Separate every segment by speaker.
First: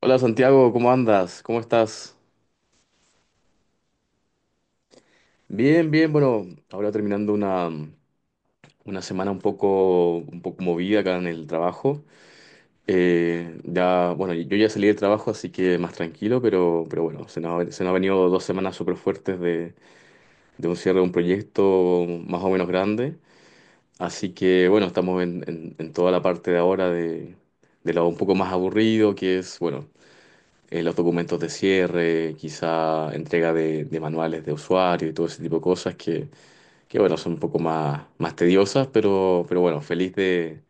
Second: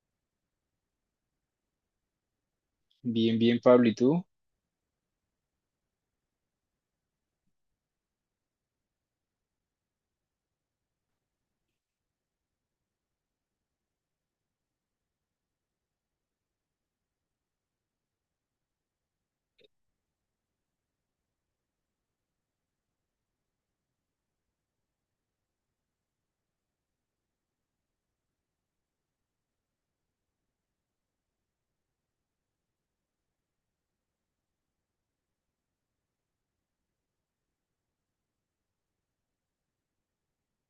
Speaker 1: Hola Santiago, ¿cómo andas? ¿Cómo estás?
Speaker 2: Bien, bien, Pablo. ¿Y tú?
Speaker 1: Bien, bien, bueno, ahora terminando una semana un poco movida acá en el trabajo. Ya, bueno, yo ya salí del trabajo, así que más tranquilo, pero, bueno, se nos han venido 2 semanas súper fuertes de un cierre de un proyecto más o menos grande. Así que bueno, estamos en toda la parte de ahora de lo un poco más aburrido, que es, bueno, los documentos de cierre, quizá entrega de, manuales de usuario y todo ese tipo de cosas que, bueno, son un poco más, tediosas, pero bueno, feliz de,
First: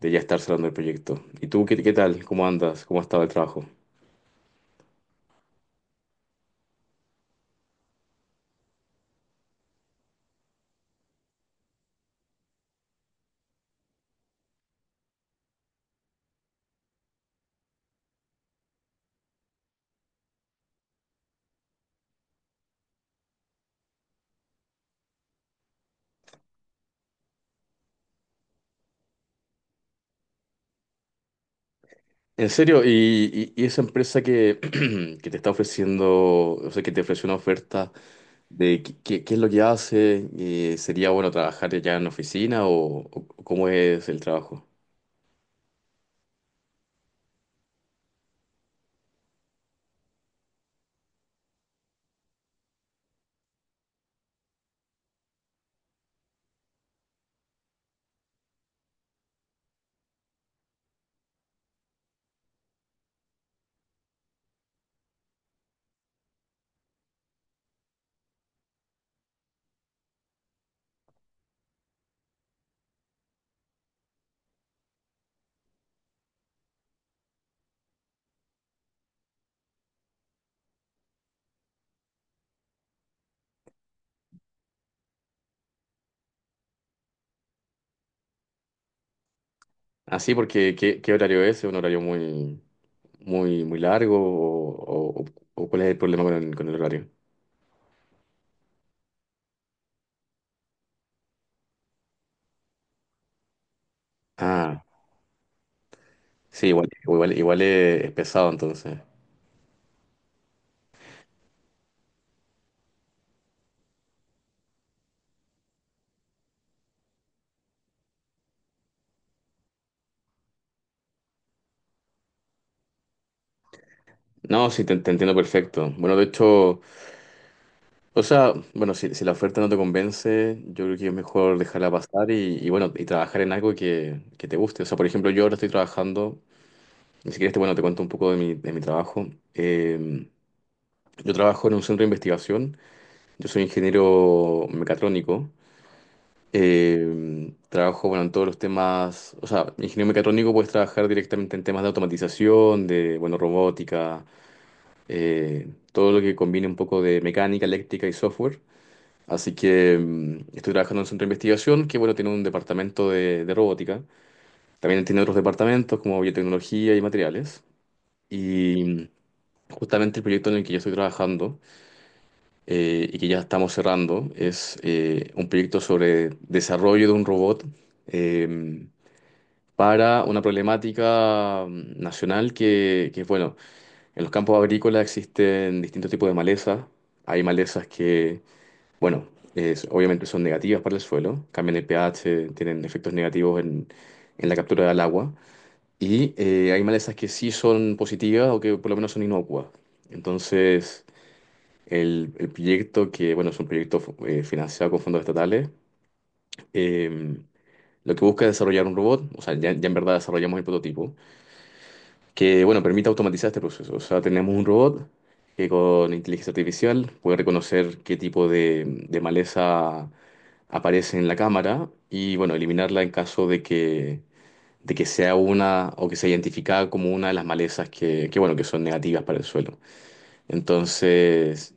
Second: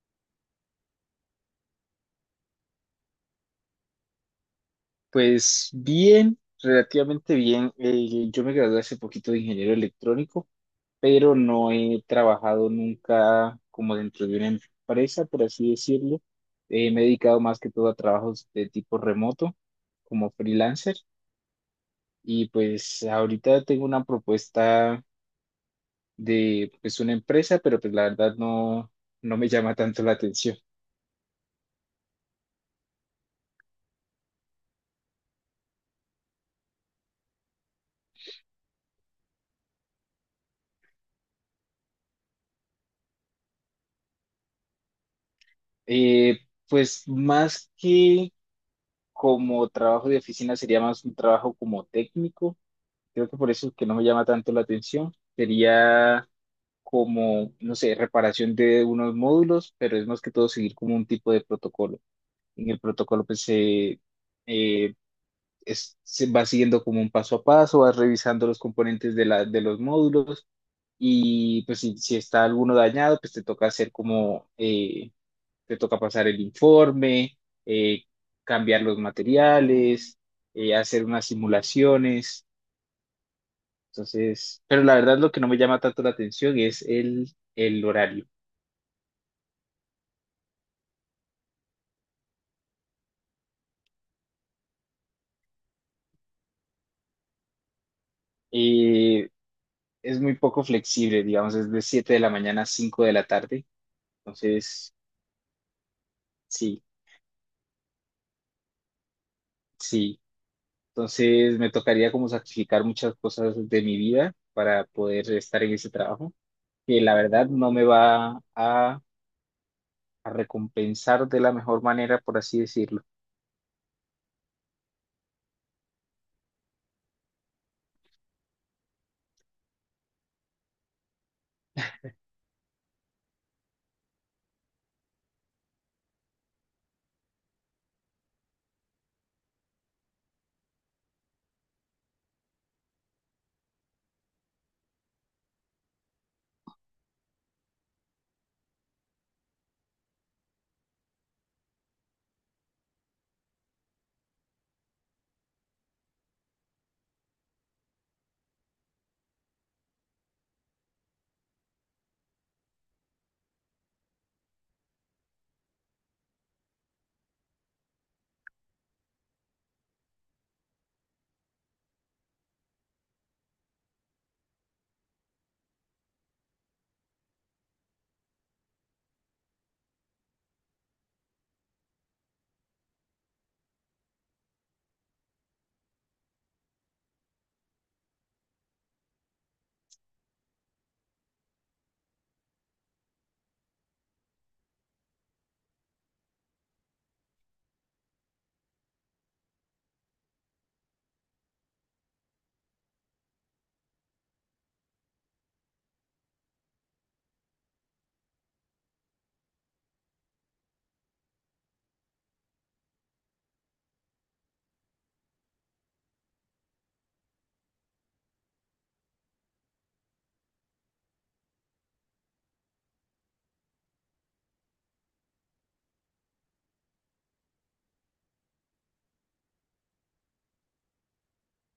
Speaker 1: de ya estar cerrando el proyecto. ¿Y tú qué tal? ¿Cómo andas? ¿Cómo ha estado el trabajo?
Speaker 2: Pues bien, relativamente bien. Yo me gradué hace poquito de ingeniero electrónico, pero no he trabajado nunca como dentro de una empresa, por así decirlo. Me he dedicado más que todo a trabajos de tipo remoto, como freelancer. Y pues ahorita tengo una propuesta de pues una empresa, pero pues la verdad no, no me llama tanto la atención.
Speaker 1: En serio, y esa empresa que, que te está ofreciendo, o sea, que te ofreció una oferta de qué es lo que hace, sería bueno trabajar ya en oficina o, cómo es el trabajo?
Speaker 2: Eh, pues más que como trabajo de oficina sería más un trabajo como técnico. Creo que por eso es que no me llama tanto la atención. Sería como, no sé, reparación de unos módulos, pero es más que todo seguir como un tipo de protocolo. En el protocolo pues eh, se va siguiendo como un paso a paso, vas revisando los componentes de los módulos y pues si está alguno dañado, pues te toca pasar el informe, eh, cambiar los materiales, hacer unas simulaciones. Entonces, pero la verdad lo que no me llama tanto la atención es el horario.
Speaker 1: Así, ¿porque ¿qué horario es? ¿Es un horario muy, muy, muy largo? ¿o cuál es el problema con el horario?
Speaker 2: Eh, es muy poco flexible, digamos, es de 7 de la mañana a 5 de la tarde.
Speaker 1: Ah,
Speaker 2: Entonces,
Speaker 1: sí,
Speaker 2: sí,
Speaker 1: igual es, pesado entonces.
Speaker 2: sí. Entonces me tocaría como sacrificar muchas cosas de mi vida para poder estar en ese trabajo, que la verdad no me va a recompensar de la mejor manera, por así decirlo.
Speaker 1: No, sí, te entiendo perfecto. Bueno, de hecho, o sea, bueno, si la oferta no te convence, yo creo que es mejor dejarla pasar y, bueno, y trabajar en algo que te guste. O sea, por ejemplo, yo ahora estoy trabajando, ni siquiera este, bueno, te cuento un poco de mi trabajo. Eh, yo trabajo en un centro de investigación, yo soy ingeniero mecatrónico. Trabajo, bueno, en todos los temas, o sea, ingeniero mecatrónico puedes trabajar directamente en temas de automatización, de, bueno, robótica, todo lo que combine un poco de mecánica, eléctrica y software. Así que estoy trabajando en un centro de investigación que, bueno, tiene un departamento de, robótica. También tiene otros departamentos como biotecnología y materiales. Y justamente el proyecto en el que yo estoy trabajando, y que ya estamos cerrando es, un proyecto sobre desarrollo de un robot, em, para una problemática nacional que, bueno, en los campos agrícolas existen distintos tipos de malezas. Hay malezas que, bueno, obviamente son negativas para el suelo, cambian el pH, tienen efectos negativos en la captura del agua. Y hay malezas que sí son positivas o que por lo menos son inocuas. Entonces, el proyecto, que bueno, es un proyecto, financiado con fondos estatales, em, lo que busca es desarrollar un robot, o sea, ya, en verdad desarrollamos el prototipo, que, bueno, permite automatizar este proceso. O sea, tenemos un robot que con inteligencia artificial puede reconocer qué tipo de, maleza aparece en la cámara y, bueno, eliminarla en caso de que sea una o que sea identificada como una de las malezas que, bueno, que son negativas para el suelo. Entonces,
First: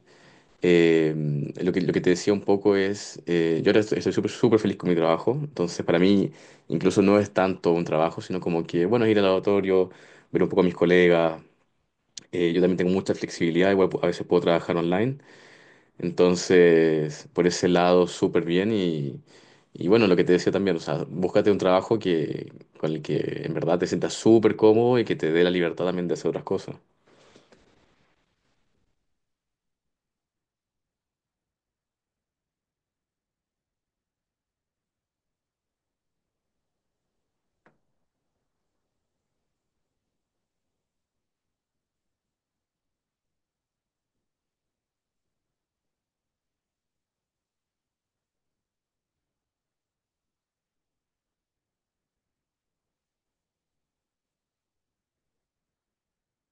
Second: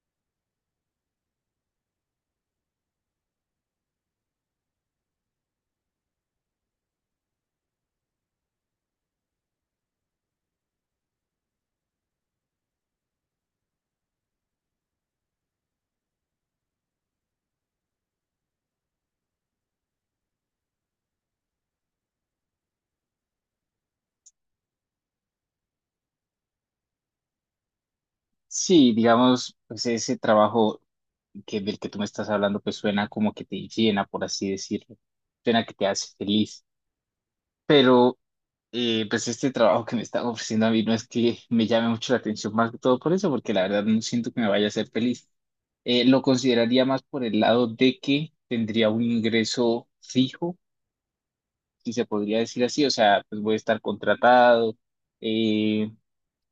Speaker 1: eh, lo que te decía un poco es, yo ahora estoy súper súper feliz con mi trabajo, entonces para mí incluso no es tanto un trabajo, sino como que, bueno, ir al laboratorio, ver un poco a mis colegas, yo también tengo mucha flexibilidad, igual a veces puedo trabajar online, entonces por ese lado súper bien y, bueno, lo que te decía también, o sea, búscate un trabajo que, con el que en verdad te sientas súper cómodo y que te dé la libertad también de hacer otras cosas.
Speaker 2: Sí, digamos, pues ese trabajo del que tú me estás hablando, pues suena como que te llena, por así decirlo. Suena que te hace feliz. Pero, pues este trabajo que me están ofreciendo a mí no es que me llame mucho la atención, más que todo por eso, porque la verdad no siento que me vaya a hacer feliz. Lo consideraría más por el lado de que tendría un ingreso fijo, si se podría decir así. O sea, pues voy a estar contratado, eh,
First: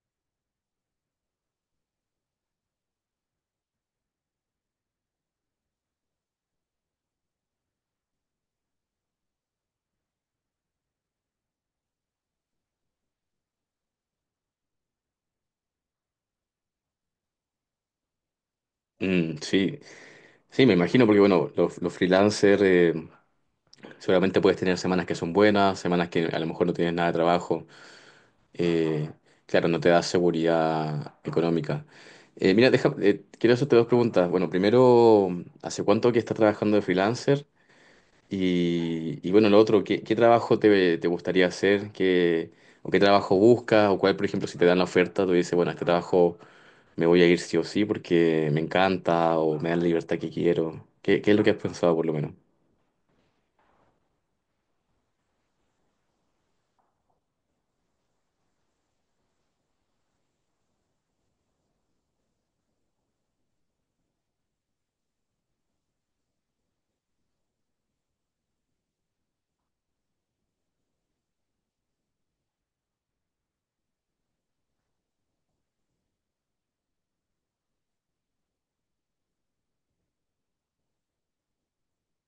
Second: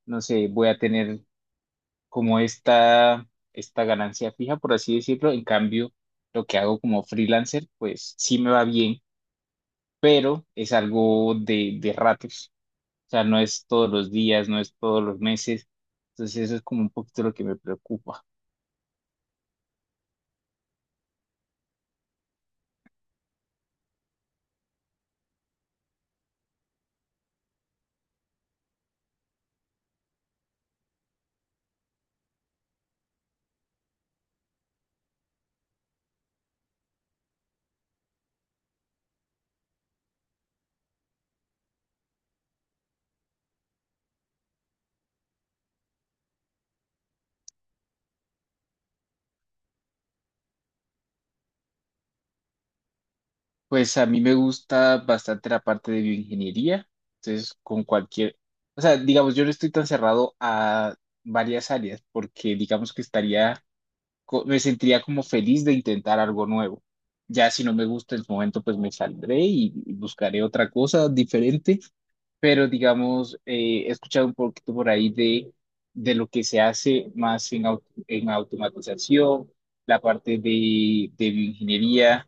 Speaker 2: no sé, voy a tener como esta ganancia fija, por así decirlo. En cambio, lo que hago como freelancer, pues sí me va bien, pero es algo de ratos. O sea, no es todos los días, no es todos los meses. Entonces, eso es como un poquito lo que me preocupa.
Speaker 1: Mm, sí, sí, me imagino, porque bueno, los freelancers, seguramente puedes tener semanas que son buenas, semanas que a lo mejor no tienes nada de trabajo. eh, claro, no te da seguridad económica. Mira, deja, quiero hacerte dos preguntas. Bueno, primero, ¿hace cuánto que estás trabajando de freelancer? y, bueno, lo otro, ¿qué, trabajo te gustaría hacer? ¿Qué, o qué trabajo buscas? ¿O cuál, por ejemplo, si te dan la oferta, tú dices, bueno, a este trabajo me voy a ir sí o sí porque me encanta o me da la libertad que quiero? ¿qué, es lo que has pensado, por lo menos?
Speaker 2: Pues a mí me gusta bastante la parte de bioingeniería. Entonces, con cualquier, o sea, digamos, yo no estoy tan cerrado a varias áreas porque digamos que estaría me sentiría como feliz de intentar algo nuevo. Ya si no me gusta el momento, pues me saldré y buscaré otra cosa diferente, pero digamos, he escuchado un poquito por ahí de lo que se hace más en automatización, la parte de bioingeniería,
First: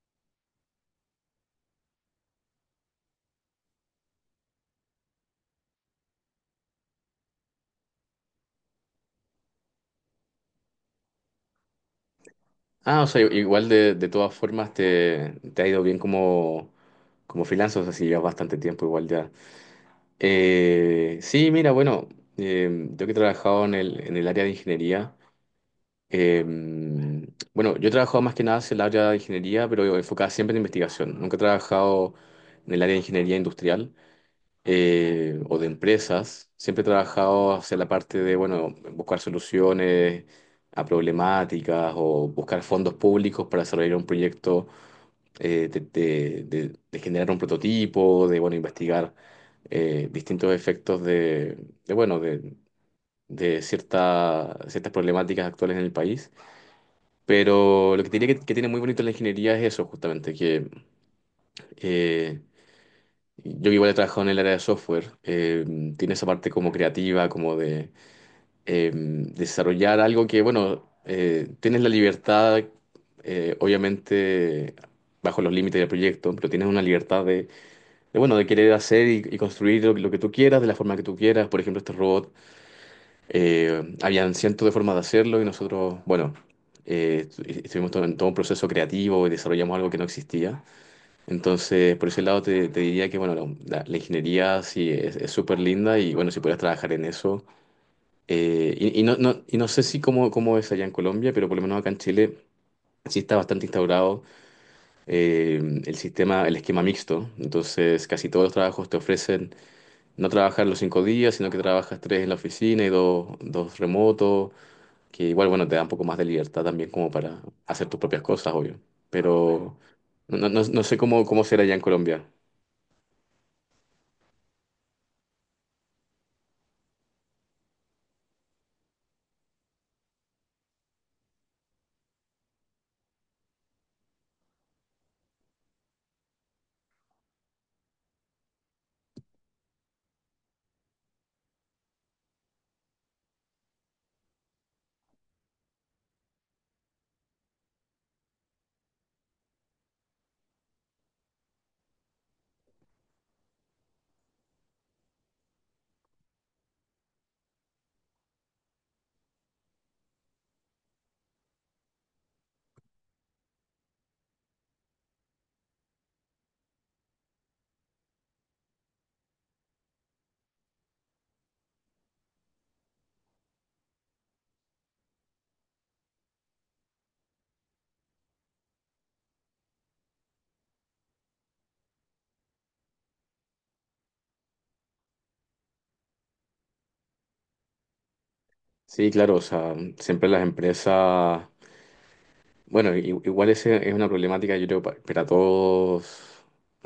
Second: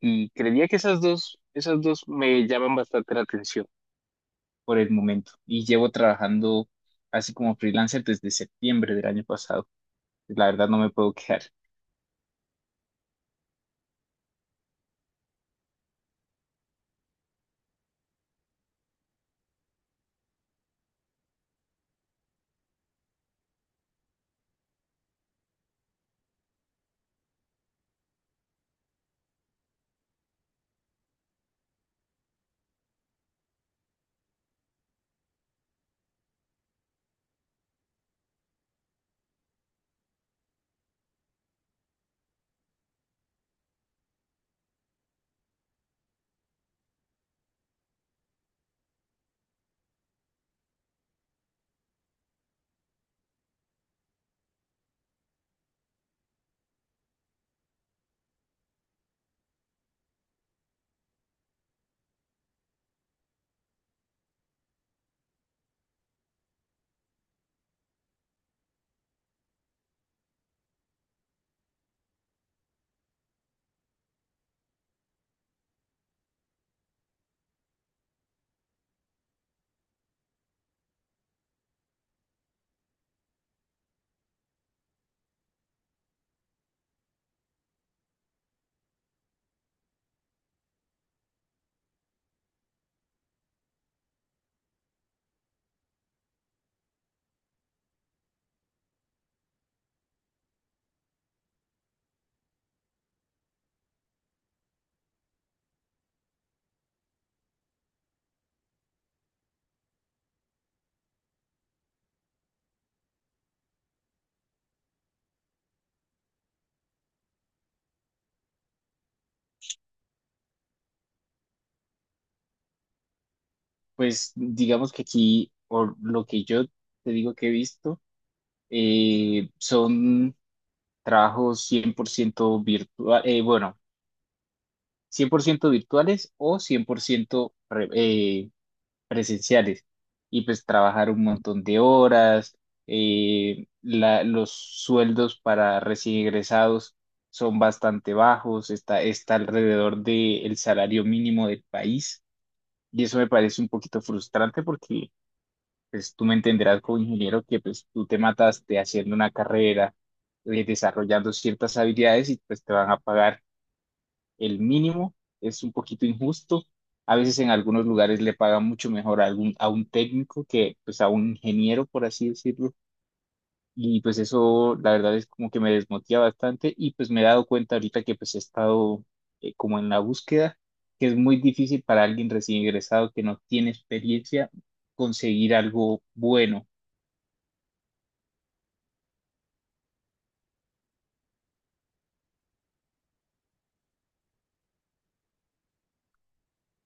Speaker 2: y creería que esas dos me llaman bastante la atención por el momento y llevo trabajando así como freelancer desde septiembre del año pasado. La verdad no me puedo quejar.
Speaker 1: Ah, o sea, igual de, todas formas te ha ido bien como freelancer, o sea, si llevas bastante tiempo igual ya. Sí, mira, bueno, yo que he trabajado en el área de ingeniería, eh, bueno, yo he trabajado más que nada en el área de ingeniería, pero enfocada siempre en investigación. Nunca he trabajado en el área de ingeniería industrial, o de empresas. Siempre he trabajado hacia la parte de, bueno, buscar soluciones a problemáticas o buscar fondos públicos para desarrollar un proyecto, de generar un prototipo, de bueno, investigar, distintos efectos de, bueno, de ciertas problemáticas actuales en el país. Pero lo que te diría que tiene muy bonito la ingeniería es eso, justamente, que, eh, yo que igual he trabajado en el área de software, tiene esa parte como creativa, como de, desarrollar algo que, bueno, tienes la libertad, obviamente, bajo los límites del proyecto, pero tienes una libertad de, bueno, de querer hacer y construir lo que tú quieras, de la forma que tú quieras. Por ejemplo, este robot, habían cientos de formas de hacerlo y nosotros, bueno, estuvimos en todo un proceso creativo y desarrollamos algo que no existía. Entonces, por ese lado te, diría que, bueno, la ingeniería sí es súper linda y, bueno, si pudieras trabajar en eso. Y no, no, y no sé si cómo, cómo es allá en Colombia, pero por lo menos acá en Chile sí está bastante instaurado, eh, el esquema mixto. Entonces, casi todos los trabajos te ofrecen no trabajar los 5 días, sino que trabajas tres en la oficina y dos remotos, que igual, bueno, te da un poco más de libertad también como para hacer tus propias cosas, obvio. Ah, bueno. Pero no, no, no sé cómo, será allá en Colombia.
Speaker 2: Pues digamos que aquí, por lo que yo te digo que he visto, son trabajos 100% virtuales, bueno, 100% virtuales o 100% presenciales. Y pues trabajar un montón de horas, los sueldos para recién egresados son bastante bajos, está alrededor del salario mínimo del país. Y eso me parece un poquito frustrante porque pues tú me entenderás como ingeniero que pues tú te mataste haciendo una carrera, desarrollando ciertas habilidades y pues te van a pagar el mínimo, es un poquito injusto. A veces en algunos lugares le pagan mucho mejor a algún, a un técnico que pues a un ingeniero, por así decirlo. Y pues eso la verdad es como que me desmotiva bastante y pues me he dado cuenta ahorita que pues he estado como en la búsqueda, que es muy difícil para alguien recién ingresado que no tiene experiencia conseguir algo bueno.
Speaker 1: Sí, claro, o sea, siempre las empresas, bueno, igual ese es una problemática, yo creo, para todos,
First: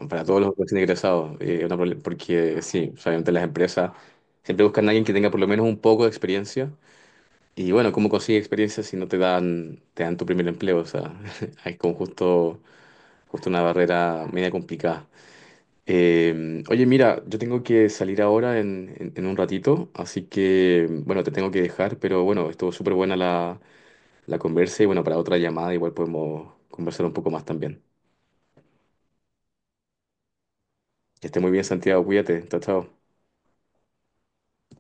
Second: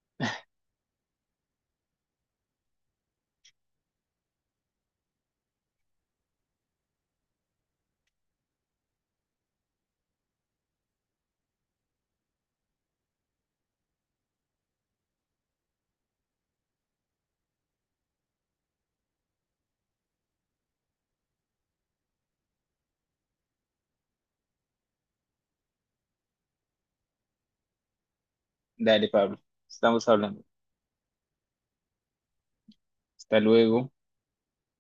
Speaker 1: para todos los recién egresados, una porque sí, o sea, obviamente las empresas siempre buscan a alguien que tenga por lo menos un poco de experiencia. Y bueno, ¿cómo consigues experiencia si no te dan, tu primer empleo? O sea, hay como justo una barrera media complicada. Oye, mira, yo tengo que salir ahora en un ratito, así que, bueno, te tengo que dejar, pero bueno, estuvo súper buena la conversa y bueno, para otra llamada igual podemos conversar un poco más también.
Speaker 2: Dale, Pablo, estamos hablando.
Speaker 1: Que esté muy bien, Santiago, cuídate, chao, chao.
Speaker 2: Hasta luego.